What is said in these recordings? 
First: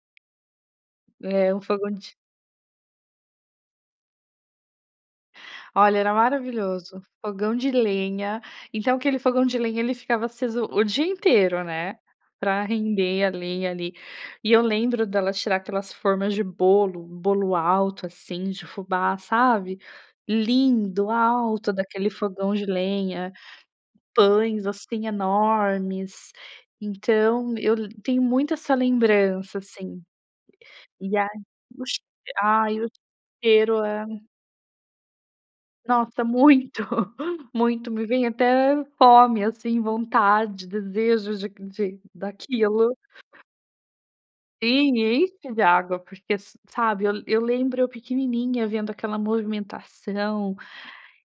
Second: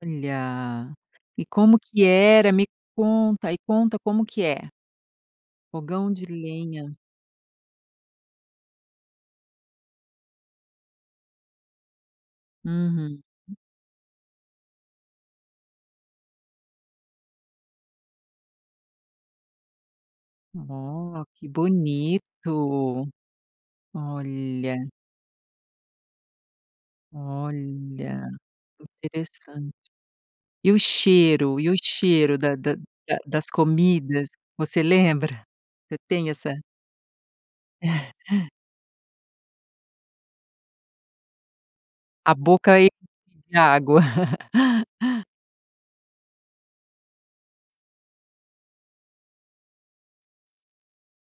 Olha, e É um como fogão que de era me conta, e conta como que é? Olha Fogão era de lenha. maravilhoso, fogão de lenha, então aquele fogão de lenha, ele ficava aceso o dia inteiro, né, pra Uhum. render a lenha ali. E eu lembro dela tirar aquelas formas de bolo, bolo alto, assim, de fubá sabe. Lindo, Ó que alto, daquele fogão de bonito. lenha, pães, Olha. assim, enormes. Então eu tenho Olha, muito essa lembrança interessante. assim. E o E ai cheiro, e o o che cheiro da da ai o da das cheiro é comidas? Você lembra? Você Nossa tem essa muito, muito. Me vem até fome, assim, vontade, desejos de de A boca enche daquilo. de água. Sim, enche de água, porque sa sabe, eu eu lembro eu pequenininha vendo aquela movimentação,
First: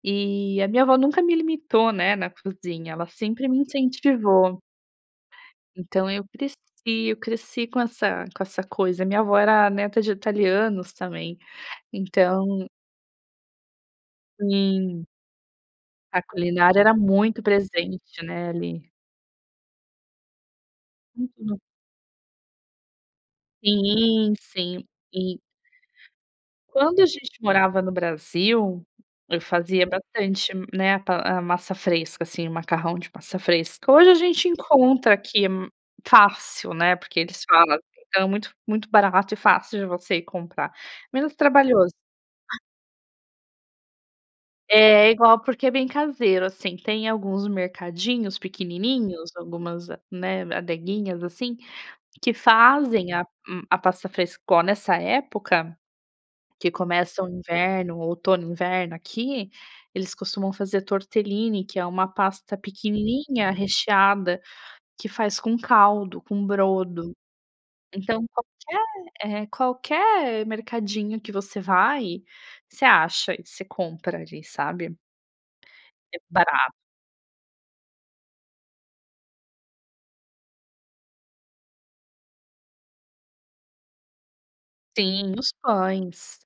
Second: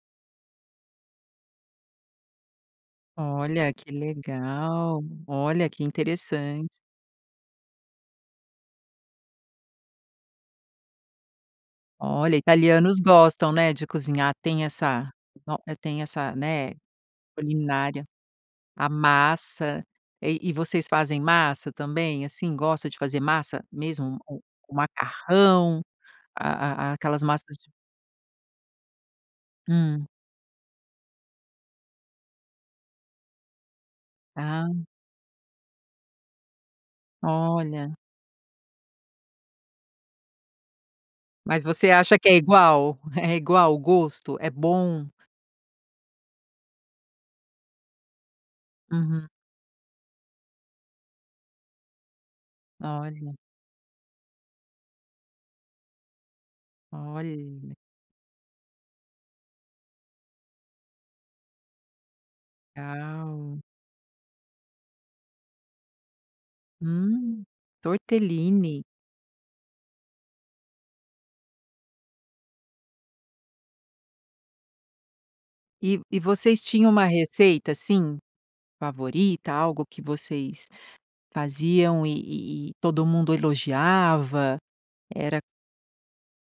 e a minha avó nunca me limitou, né, na cozinha, ela sempre me Olha que incentivou. legal, olha que Então eu cresci interessante. eu cresci com essa com essa coisa, minha avó era neta de italianos também, Olha, então italianos gostam, né, de cozinhar, tem Sim. essa no tem A essa, né, culinária era muito culinária, presente, né, a ali. massa, eh e vocês fazem Uhum. massa também? Assim, gosta de fazer massa mesmo, Sim, o o sim, e macarrão, a a a quando a aquelas gente massas de morava no Brasil, eu fazia Hum. bastante, né, pa a massa fresca, assim, o macarrão de massa fresca, hoje a gente Ah. encontra aqui m fácil, né, porque eles falam, Olha. então é muito muito barato e fácil de você ir comprar, menos Mas você trabalhoso acha que é igual? É igual o gosto? É É, bom? é igual, porque é bem caseiro, assim, tem alguns mercadinhos Uhum. pequenininhos, algumas, né, adeguinhas, assim, que fazem a Olha. um a pasta frescor nessa época, que começa o Olha. inverno o outono inverno aqui, eles costumam fazer tortelline, que é uma pasta pequenininha Legal. recheada, que faz com caldo, com brodo. Hum, Então tortellini. qualquer, eh, qualquer mercadinho que você vai, você acha e você compra, ali, sabe? E e É vocês barato. tinham uma receita, assim, favorita, algo que vocês faziam e e todo mundo elogiava? Sim, Era os pães.